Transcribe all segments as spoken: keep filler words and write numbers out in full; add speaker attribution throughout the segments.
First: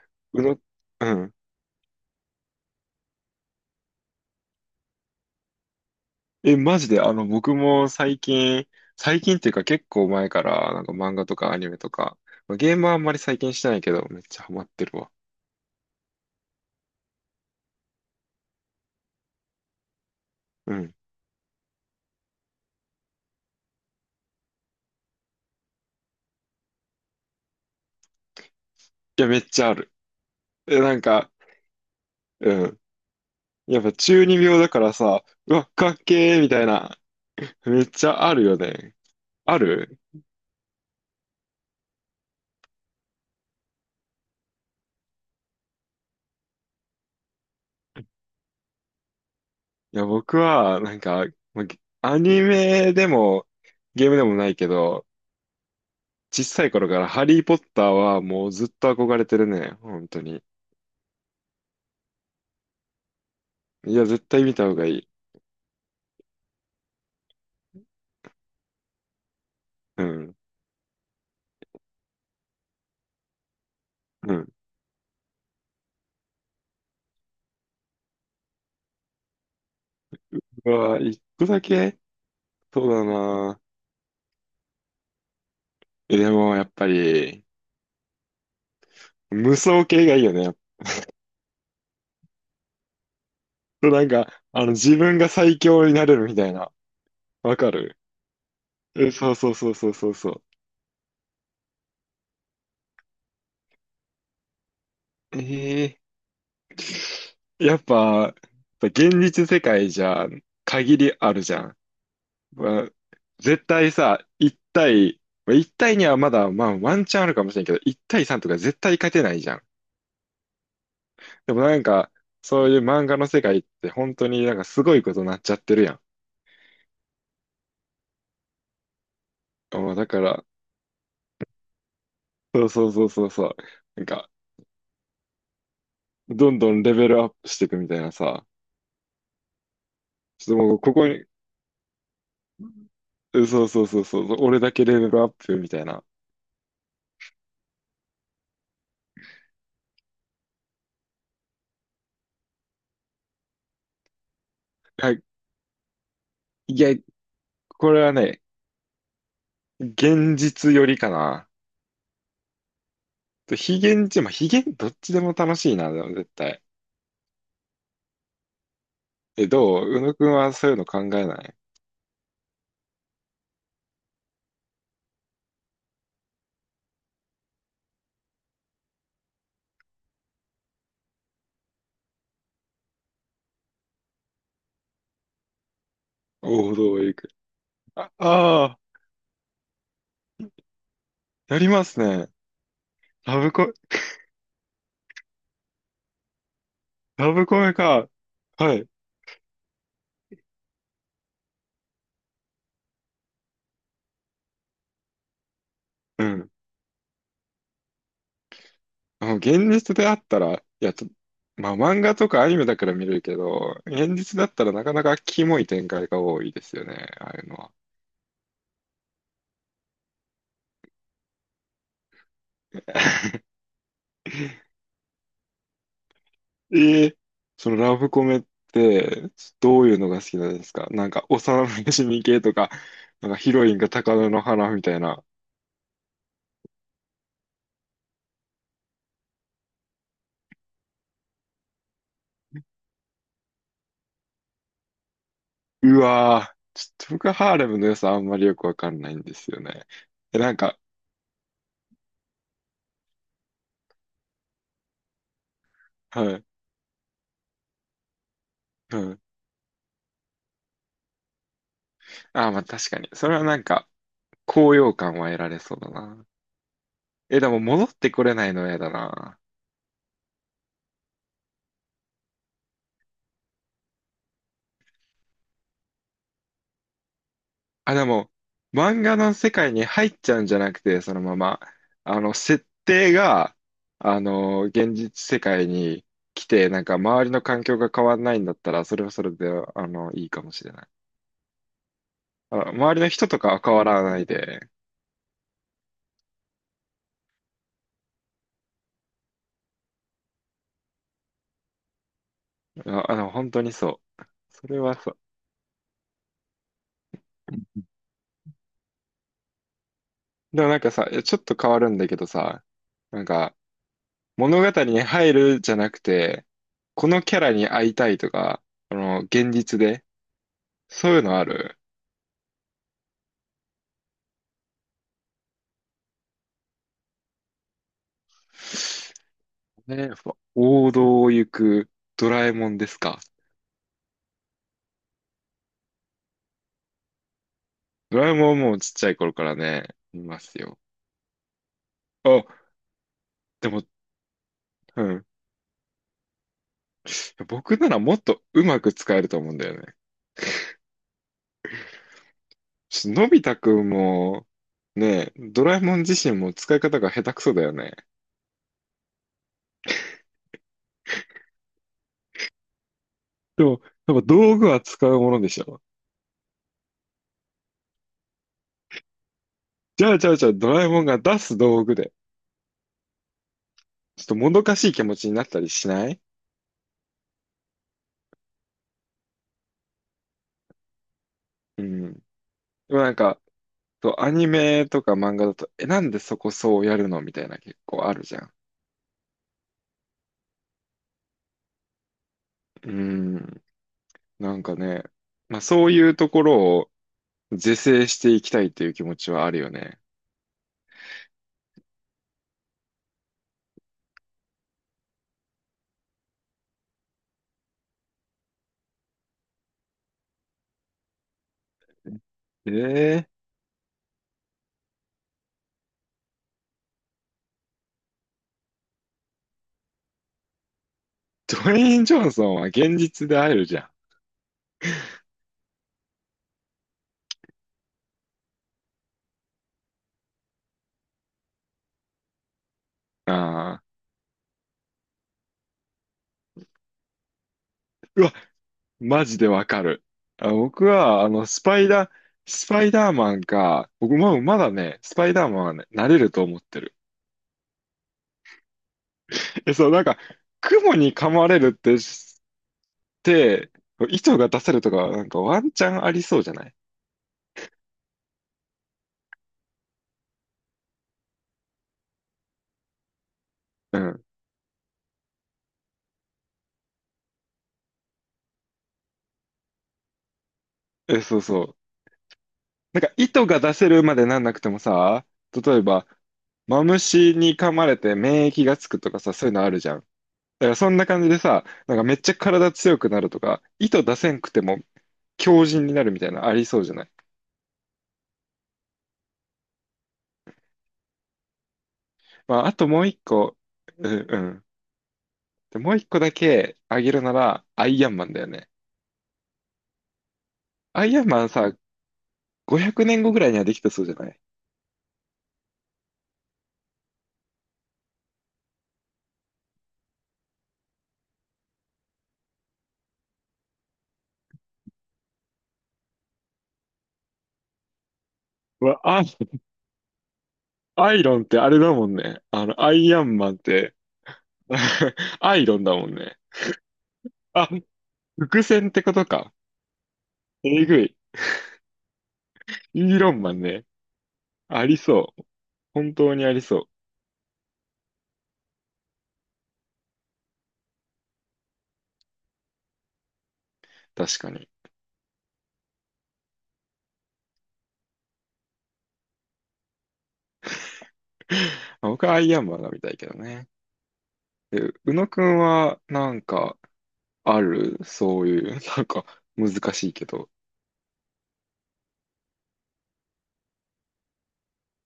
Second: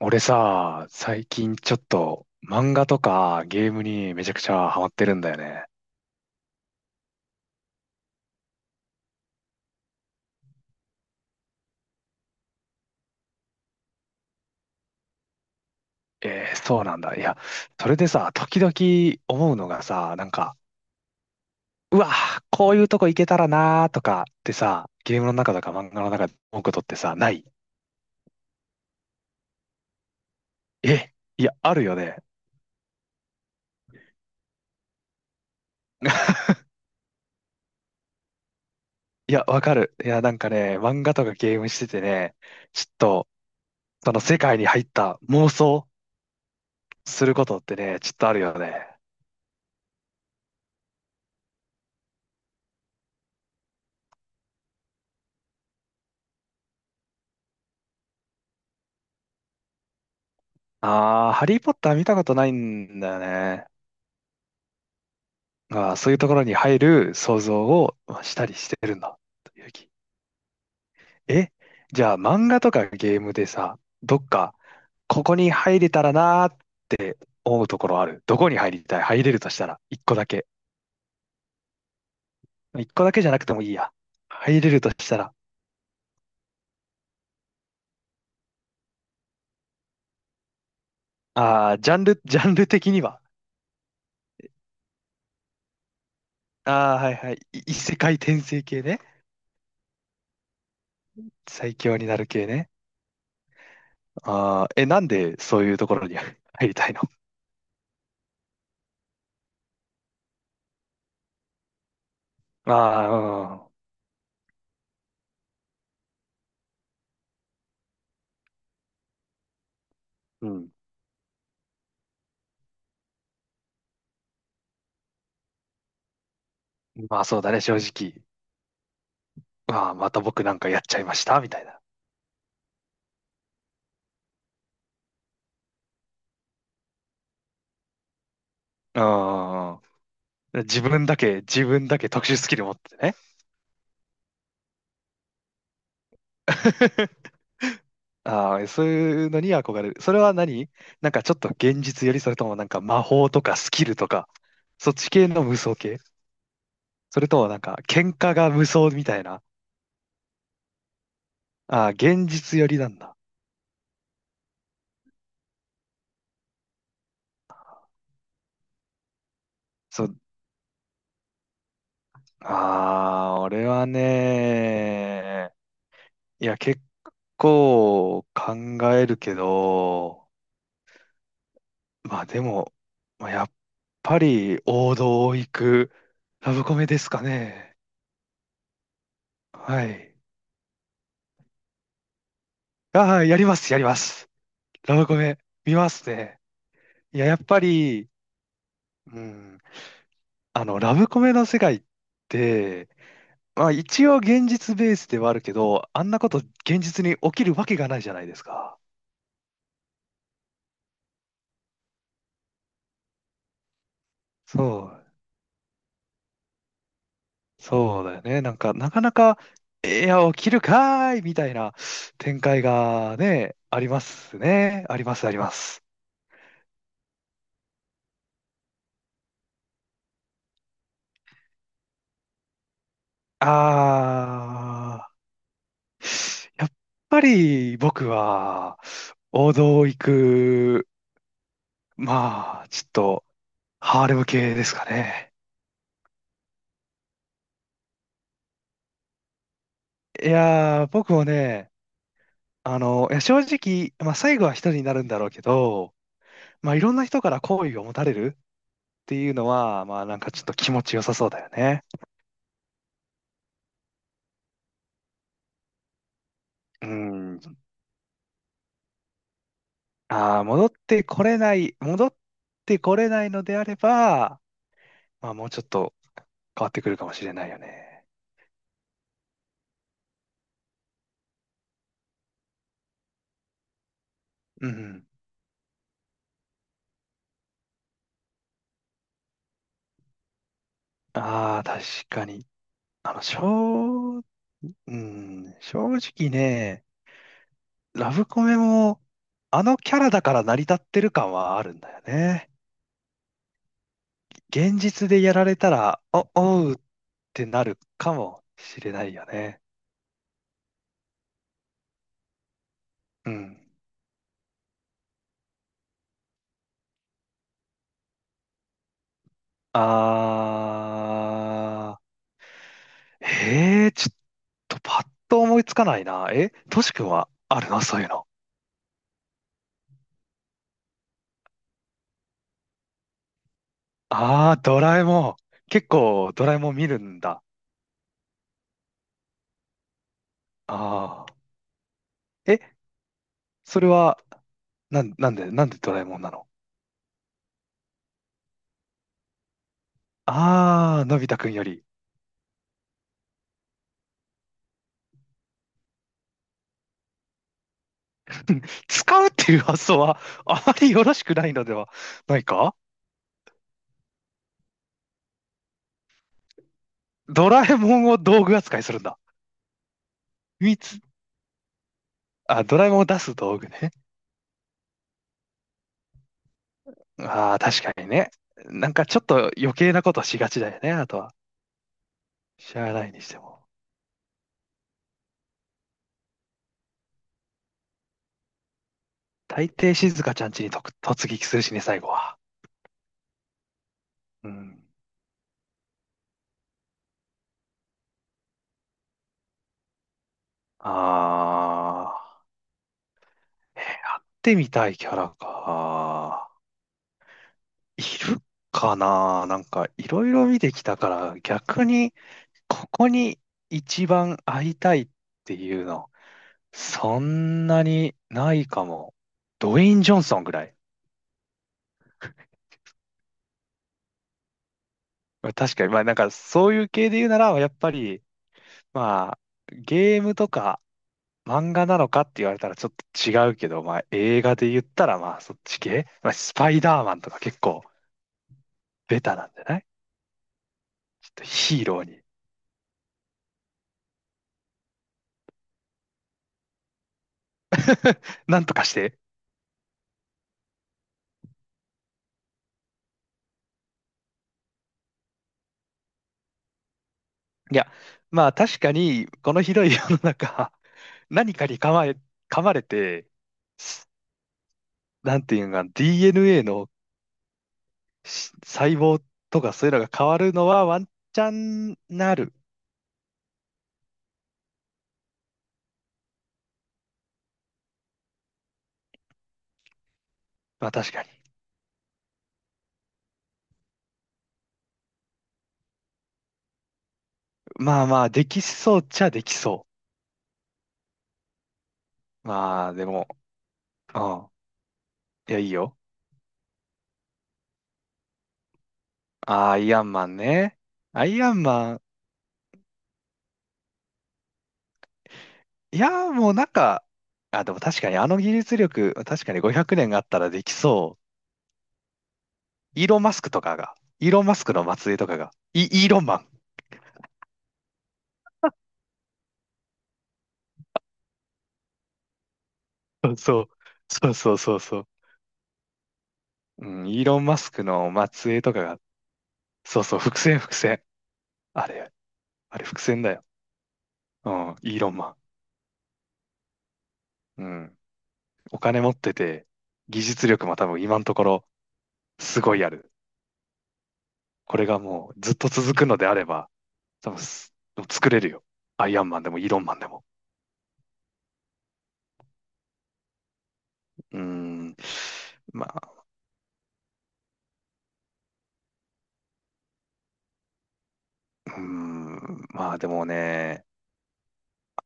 Speaker 1: 俺
Speaker 2: うろ、
Speaker 1: さ、
Speaker 2: う
Speaker 1: 最
Speaker 2: ん。
Speaker 1: 近ちょっと漫画とかゲームにめちゃくちゃハマってるんだよね。
Speaker 2: え、マジで、あの、僕も最近、最近っていうか結構前から、なんか漫画とかアニメとか、まあゲームはあんまり最近してないけど、めっちゃハマってるわ。
Speaker 1: えー、そうなんだ。いや、それでさ、時々思うのがさ、なんか、
Speaker 2: うん。い
Speaker 1: うわ、こういうとこ行けたらなーとかってさ、ゲームの中とか漫画の中で思うことってさ、ない？
Speaker 2: や、めっちゃある。え、なん
Speaker 1: え、
Speaker 2: か、
Speaker 1: いや、あるよね。
Speaker 2: うん。やっぱ中二病だからさ、うわ、かっけーみたいな、めっちゃあるよね。
Speaker 1: いや、
Speaker 2: あ
Speaker 1: わかる。
Speaker 2: る
Speaker 1: いや、なんかね、漫画とかゲームしててね、ちょっと、その世界に入った妄想することってね、ちょっとあるよね。
Speaker 2: いや、僕は、なんか、まあゲアニメでも、ゲームでもないけど、小さい頃からハリー・ポッターはもうずっと憧れてるね。本当に。
Speaker 1: あー、ハリーポッター見たことないんだよね。
Speaker 2: いや、絶対見た方がいい。
Speaker 1: ああ、そういうところに入る想像をまあしたりしてるんだ。という気。
Speaker 2: うん。
Speaker 1: え、じゃあ漫画とかゲームでさ、どっ
Speaker 2: うん。
Speaker 1: か、ここに入れたらなーって思うところある？どこに入りたい入れるとしたら、一個だけ。
Speaker 2: うわ、一個だけそ
Speaker 1: 一
Speaker 2: う
Speaker 1: 個
Speaker 2: だ
Speaker 1: だけじゃなくて
Speaker 2: な。
Speaker 1: もいいや。入れるとしたら、
Speaker 2: え、でも、やっぱり、無双系がいいよね。
Speaker 1: ああ、ジャンル、ジャンル的には。
Speaker 2: なんか、あの、自分が最強になれるみたいな。
Speaker 1: ああ、はいはい。
Speaker 2: わ
Speaker 1: い
Speaker 2: か
Speaker 1: 異世
Speaker 2: る
Speaker 1: 界転生系ね。
Speaker 2: え、そうそうそうそうそうそ
Speaker 1: 最強になる系ね。ああ、え、なんで
Speaker 2: う。
Speaker 1: そういうとこ
Speaker 2: え
Speaker 1: ろに 入りたいの？
Speaker 2: ー、やっぱ、現実世界じゃ、限りあるじゃん。
Speaker 1: あ
Speaker 2: まあ、絶
Speaker 1: あ、
Speaker 2: 対さ、いったい対、まあいったい対にはまだ、まあ、ワンチャンあるかもしれんけど、いったい対さんとか絶対勝てないじゃん。
Speaker 1: うん。
Speaker 2: でもなんか、そういう漫画の世界って本当になんかすごいことになっちゃってるやん。
Speaker 1: うんまあそうだね、正直。あ
Speaker 2: あ
Speaker 1: あ、
Speaker 2: だ
Speaker 1: ま
Speaker 2: か
Speaker 1: た
Speaker 2: ら、
Speaker 1: 僕なんかやっちゃいました、みたいな。
Speaker 2: そうそうそうそうそう。なんか、どんどんレベルアップしていくみたいなさ。
Speaker 1: うん。
Speaker 2: ちょっともう
Speaker 1: 自
Speaker 2: こ
Speaker 1: 分
Speaker 2: こ
Speaker 1: だ
Speaker 2: に、
Speaker 1: け、自分だけ特殊スキル持ってね。
Speaker 2: うんそうそうそうそう、俺だけレベルアップみたいな。
Speaker 1: ああ、そういうのに憧れる。それは何？なんかちょっと現実より、それともなんか魔法とかスキルとか、そっ
Speaker 2: は
Speaker 1: ち
Speaker 2: い、
Speaker 1: 系の無双系？
Speaker 2: いや、
Speaker 1: それともなんか
Speaker 2: これ
Speaker 1: 喧
Speaker 2: は
Speaker 1: 嘩
Speaker 2: ね、
Speaker 1: が無双みたいな。
Speaker 2: 現実よりかな。
Speaker 1: ああ、現実よりなんだ。
Speaker 2: と非現実、まあ、非現、どっちでも楽しいな、でも絶対。え、どう宇
Speaker 1: そ
Speaker 2: 野
Speaker 1: う、
Speaker 2: くんはそういうの考えない？
Speaker 1: ああ、俺はね、いや、結構考えるけど、まあでも、まあ、やっぱり王道を行くラブ
Speaker 2: 王
Speaker 1: コメで
Speaker 2: 道へ
Speaker 1: す
Speaker 2: 行
Speaker 1: か
Speaker 2: く。
Speaker 1: ね。
Speaker 2: あ、ああ、
Speaker 1: はい。
Speaker 2: やりますね。
Speaker 1: ああ、や
Speaker 2: ラ
Speaker 1: り
Speaker 2: ブ
Speaker 1: ま
Speaker 2: コ、
Speaker 1: す、やります。ラブコメ、見ますね。いや、
Speaker 2: ラ
Speaker 1: やっ
Speaker 2: ブコ
Speaker 1: ぱ
Speaker 2: メ
Speaker 1: り、
Speaker 2: か。はい。
Speaker 1: うん、あの、ラブコメの世界って、まあ一応現実ベースではあるけど、あんな
Speaker 2: う
Speaker 1: こと
Speaker 2: ん。
Speaker 1: 現実に起きるわけがないじゃないですか。
Speaker 2: あ現実であったら、いや、ちょまあ漫画とかアニメだから見れるけど、現実だった
Speaker 1: そ
Speaker 2: らなかな
Speaker 1: う、
Speaker 2: かキモい展開が多いですよね、ああいうのは。
Speaker 1: そうだよね。なんか、なかなか、いや、起きるかーいみたいな展開がね、ありますね。あります、あります。
Speaker 2: えーそのラブコメってどういうのが好きなんですか？なんか幼馴染系とか、なんかヒロインが高嶺の花みたい
Speaker 1: ああ、
Speaker 2: な。
Speaker 1: やっぱり僕は王道を行く、まあ、ちょっとハーレム系ですかね。
Speaker 2: うわーちょっと僕はハーレムの良さあんまりよくわかんないんですよね。
Speaker 1: い
Speaker 2: え、なんか、
Speaker 1: やー、僕もね、あの、いや正直、まあ最後は一人になるんだろうけど、
Speaker 2: はい、
Speaker 1: まあいろんな人から好意を持たれるっ
Speaker 2: は
Speaker 1: て
Speaker 2: い。
Speaker 1: いうのは、まあなんかちょっと気持ちよさそうだよね。
Speaker 2: ああ、まあ確かに。それはなんか高揚感は得られそうだな。
Speaker 1: う
Speaker 2: え、で
Speaker 1: ん。
Speaker 2: も戻ってこれないの嫌だな。
Speaker 1: ああ、戻ってこれない、戻ってこれないのであれば、まあもうちょっと変わってくるかもしれないよ
Speaker 2: あ、で
Speaker 1: ね。
Speaker 2: も、漫画の世界に入っちゃうんじゃなくて、そのまま、あの、設定が、あの、
Speaker 1: う
Speaker 2: 現
Speaker 1: ん。
Speaker 2: 実世界に来て、なんか周りの環境が変わらないんだったら、それはそれで、あの、いいかもしれない。
Speaker 1: ああ、確かに。
Speaker 2: あ、周りの
Speaker 1: あの、
Speaker 2: 人と
Speaker 1: 正、
Speaker 2: かは変わらないで、
Speaker 1: うん、正直ね、ラブコメも、あのキャラだから成り立ってる感はあるんだよね。
Speaker 2: あ、あの、本当にそう。それ
Speaker 1: 現
Speaker 2: は
Speaker 1: 実
Speaker 2: そう。
Speaker 1: でやられたら、お、おうってなるかもしれないよね。
Speaker 2: でもなんかさ、いやちょっと変わるんだけどさ、なん
Speaker 1: う
Speaker 2: か
Speaker 1: ん。
Speaker 2: 物語に入るじゃなくて、このキャラに会いたいとか、あの、現実でそういうのある？
Speaker 1: あー、えー、ちょっとパッと思いつかないな。え、トシ君はあるのそういうの？
Speaker 2: ね、ふわ王道を行くドラえもんですか。
Speaker 1: あー、ドラえもん。結構ドラえもん見るんだ。
Speaker 2: ドラえもんはもうちっちゃい頃からね、いますよ。
Speaker 1: あー。え、
Speaker 2: あ、で
Speaker 1: そ
Speaker 2: も、
Speaker 1: れは、な
Speaker 2: う
Speaker 1: ん、
Speaker 2: ん。
Speaker 1: なんで、なんでドラえもんなの？
Speaker 2: 僕ならもっとうまく使えると思うんだよね。
Speaker 1: ああー、のび太くんより。
Speaker 2: ちょっとのび太くんも、ね、ドラえもん自身も使い方が下手くそだよね。
Speaker 1: 使うっていう発想は あまりよろしくないのではないか？
Speaker 2: でも、やっぱ道具は使うものでしょ。
Speaker 1: ドラえもんを道具扱いするんだ。
Speaker 2: じゃあ、じゃあ、じゃあ、ド
Speaker 1: み
Speaker 2: ラえ
Speaker 1: つ、
Speaker 2: もんが出す道具で、
Speaker 1: あ、ドラえもんを出す道具ね。
Speaker 2: ちょっともどかしい気持ちになったりしない？
Speaker 1: ああ、確かにね。なんかちょっと余計なことしがちだよね、あとは。
Speaker 2: うん。
Speaker 1: しゃあ
Speaker 2: でも
Speaker 1: な
Speaker 2: な
Speaker 1: い
Speaker 2: ん
Speaker 1: にして
Speaker 2: か、
Speaker 1: も。
Speaker 2: そう、アニメとか漫画だと、え、なんでそこそうやるのみたいな結構あるじゃん。
Speaker 1: 大抵静香ちゃんちにとく突撃するしね、最後は。
Speaker 2: うん。
Speaker 1: う
Speaker 2: なんか
Speaker 1: ん。
Speaker 2: ね、まあそういうところを是正していきたいという気持ちはあるよね。
Speaker 1: ああ、えー、やってみたいキャラか。いるかな。なんかいろいろ見てきたから逆にここ
Speaker 2: ええ
Speaker 1: に一番会いたいっていうのそんなにないかも。ドウェイン・ジョンソンぐらい。
Speaker 2: ドウェイン・ジョンソンは現実で会えるじゃ
Speaker 1: まあ確かにまあなんかそういう系で言うならやっぱりまあゲームとか漫画なのかって言われたらちょっと
Speaker 2: ん。
Speaker 1: 違うけ
Speaker 2: あ
Speaker 1: ど
Speaker 2: あ。
Speaker 1: まあ映画で言ったらまあそっち系。まあスパイダーマンとか結構
Speaker 2: うわ、
Speaker 1: ベ
Speaker 2: マ
Speaker 1: タ
Speaker 2: ジ
Speaker 1: な
Speaker 2: で
Speaker 1: んじゃ
Speaker 2: わ
Speaker 1: な
Speaker 2: か
Speaker 1: い？
Speaker 2: る。あ、僕は、
Speaker 1: ちょ
Speaker 2: あ
Speaker 1: っと
Speaker 2: の、スパ
Speaker 1: ヒー
Speaker 2: イ
Speaker 1: ロー
Speaker 2: ダー、
Speaker 1: に
Speaker 2: スパイダーマンか、僕もまだね、スパイダーマンはね、なれると思ってる。
Speaker 1: なんとかして、
Speaker 2: え、そう、なんか、雲に噛まれるってで、糸が出せるとかはなんかワンチャンありそうじゃない？
Speaker 1: いや、まあ確かに、この広い世の中、何かに噛まれ、噛まれて、
Speaker 2: うん。
Speaker 1: なんていうのかな、ディーエヌエー のし細胞とかそういうのが変わるのはワン
Speaker 2: え、そ
Speaker 1: チ
Speaker 2: う
Speaker 1: ャ
Speaker 2: そう。
Speaker 1: ンなる。
Speaker 2: なんか糸が出せるまでなんなくてもさ、例えば、マムシに噛まれて免疫がつくとかさ、そういうのあるじゃん。だからそ
Speaker 1: まあ
Speaker 2: んな
Speaker 1: 確
Speaker 2: 感
Speaker 1: か
Speaker 2: じ
Speaker 1: に。
Speaker 2: でさ、なんかめっちゃ体強くなるとか、糸出せんくても強靭になるみたいなのありそうじゃない？
Speaker 1: まあまあ、できそうっちゃできそう。
Speaker 2: まあ、あと
Speaker 1: まあ
Speaker 2: も
Speaker 1: で
Speaker 2: う一
Speaker 1: も、
Speaker 2: 個、う
Speaker 1: う
Speaker 2: んう
Speaker 1: ん。
Speaker 2: ん。
Speaker 1: いや、いい
Speaker 2: で、もう
Speaker 1: よ。
Speaker 2: 一個だけあげるなら、アイアンマンだよね。
Speaker 1: あーアイアンマンね。
Speaker 2: アイア
Speaker 1: ア
Speaker 2: ン
Speaker 1: イ
Speaker 2: マン
Speaker 1: アン
Speaker 2: さ、
Speaker 1: マン。
Speaker 2: ごひゃくねんごぐらいにはできたそうじゃない？
Speaker 1: いや、もうなんか、あ、でも確かにあの技術力、確かにごひゃくねんがあったらできそう。イーロン・マスクとかが、イーロン・マスクの末裔とかが、イ、イーロンマ
Speaker 2: うわ、あアイロンってあれだもんね。あの、アイア
Speaker 1: ン。
Speaker 2: ン マンっ
Speaker 1: そう、
Speaker 2: て
Speaker 1: そうそうそうそう。
Speaker 2: アイロンだもんね。
Speaker 1: うん、イーロン・マ
Speaker 2: あ、
Speaker 1: スクの末
Speaker 2: 伏
Speaker 1: 裔とか
Speaker 2: 線っ
Speaker 1: が、
Speaker 2: てことか。
Speaker 1: そうそう、伏線伏
Speaker 2: えぐ
Speaker 1: 線。
Speaker 2: い。
Speaker 1: あれ、あれ伏
Speaker 2: イー
Speaker 1: 線
Speaker 2: ロ
Speaker 1: だ
Speaker 2: ン
Speaker 1: よ。
Speaker 2: マンね。
Speaker 1: うん、
Speaker 2: あり
Speaker 1: イーロン
Speaker 2: そ
Speaker 1: マ
Speaker 2: う。本当にありそう。
Speaker 1: ン。うん、お金持ってて、技術力も多分今のところすごいある。
Speaker 2: 確かに。
Speaker 1: これがもうずっと続くのであれば、多分す作れるよ。アイアンマンでもイーロンマンでも。
Speaker 2: あ僕はアイアンマンが見たいけどね。
Speaker 1: うー
Speaker 2: え、
Speaker 1: ん。
Speaker 2: 宇野くん
Speaker 1: ま
Speaker 2: は、
Speaker 1: あ、
Speaker 2: なんか、あるそういう、なんか、難しいけど。
Speaker 1: うーん。まあでもね、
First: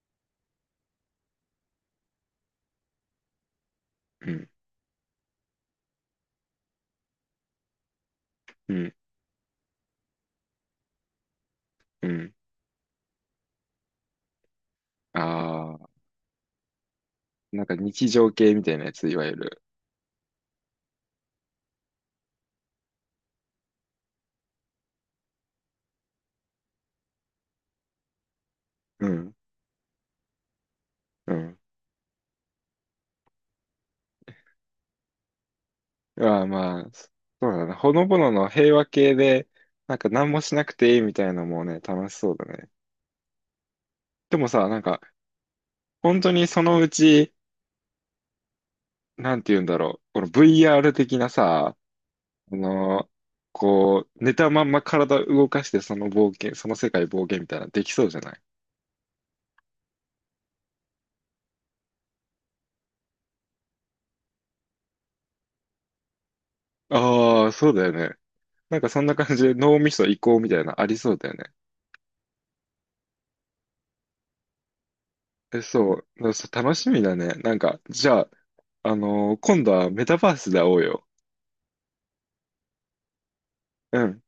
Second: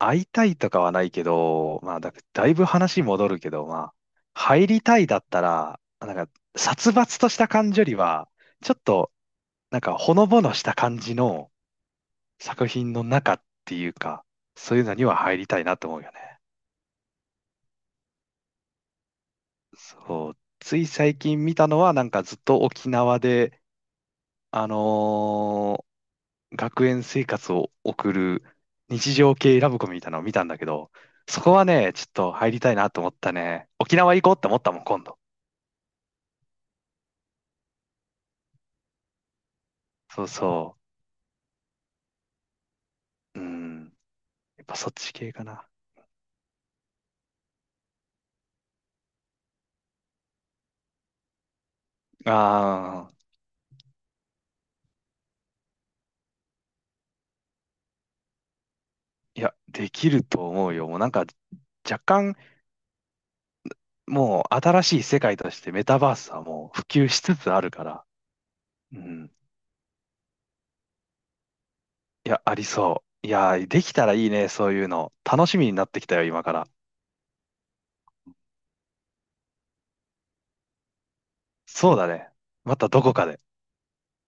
Speaker 1: 会いたいとかはないけど、まあ、だ、だいぶ話戻るけど、まあ、
Speaker 2: うん、
Speaker 1: 入りたいだったら、なんか、殺伐とした感じよりは、
Speaker 2: う
Speaker 1: ちょっ
Speaker 2: ん、
Speaker 1: と、なんか、ほのぼのした感じの
Speaker 2: うん。
Speaker 1: 作品の中っていうか、そういうのには入りたい
Speaker 2: あ
Speaker 1: な
Speaker 2: あ、
Speaker 1: と思うよね。
Speaker 2: なんか日常系みたいなやつ、いわゆる。
Speaker 1: そう。つい最近見たのは、なんかずっと沖縄で、あのー学園生活を送る
Speaker 2: う
Speaker 1: 日常
Speaker 2: ん、
Speaker 1: 系ラブコメみたいなのを見たんだけど、
Speaker 2: う
Speaker 1: そこ
Speaker 2: ん。
Speaker 1: はね、ちょっと入りたいなと思ったね。沖縄行こうって思ったもん、今度。
Speaker 2: ああ、まあ、そうだな。ほのぼのの平和系で、なんか
Speaker 1: そう
Speaker 2: 何もしなく
Speaker 1: そ
Speaker 2: ていいみたいなのもね、楽しそうだね。
Speaker 1: う。うん。
Speaker 2: でも
Speaker 1: やっ
Speaker 2: さ、
Speaker 1: ぱ
Speaker 2: なん
Speaker 1: そっ
Speaker 2: か、
Speaker 1: ち系かな。
Speaker 2: 本当にそのうち、なんて言うんだろう、この ブイアール 的なさ、あ
Speaker 1: あ
Speaker 2: の、
Speaker 1: あ、
Speaker 2: こう、寝たまんま体動かしてその冒険、その世界冒険みたいなのできそうじゃない？
Speaker 1: いや、できると思うよ。もうなんか若干、もう新しい世界としてメタバースはもう普及しつ
Speaker 2: ああ、
Speaker 1: つあ
Speaker 2: そ
Speaker 1: る
Speaker 2: う
Speaker 1: か
Speaker 2: だよ
Speaker 1: ら。
Speaker 2: ね。なんか
Speaker 1: う
Speaker 2: そんな
Speaker 1: ん。
Speaker 2: 感じで脳みそ移行みたいなのありそうだよね。
Speaker 1: いや、ありそう。いや、できたらいいね、そういうの。楽し
Speaker 2: え、
Speaker 1: みになっ
Speaker 2: そう。
Speaker 1: てきた
Speaker 2: だ
Speaker 1: よ、
Speaker 2: から
Speaker 1: 今
Speaker 2: そ
Speaker 1: か
Speaker 2: う
Speaker 1: ら。
Speaker 2: 楽しみだね。なんか、じゃあ、あのー今度はメタバースで会おうよ。
Speaker 1: そうだね。またどこかで。
Speaker 2: うん。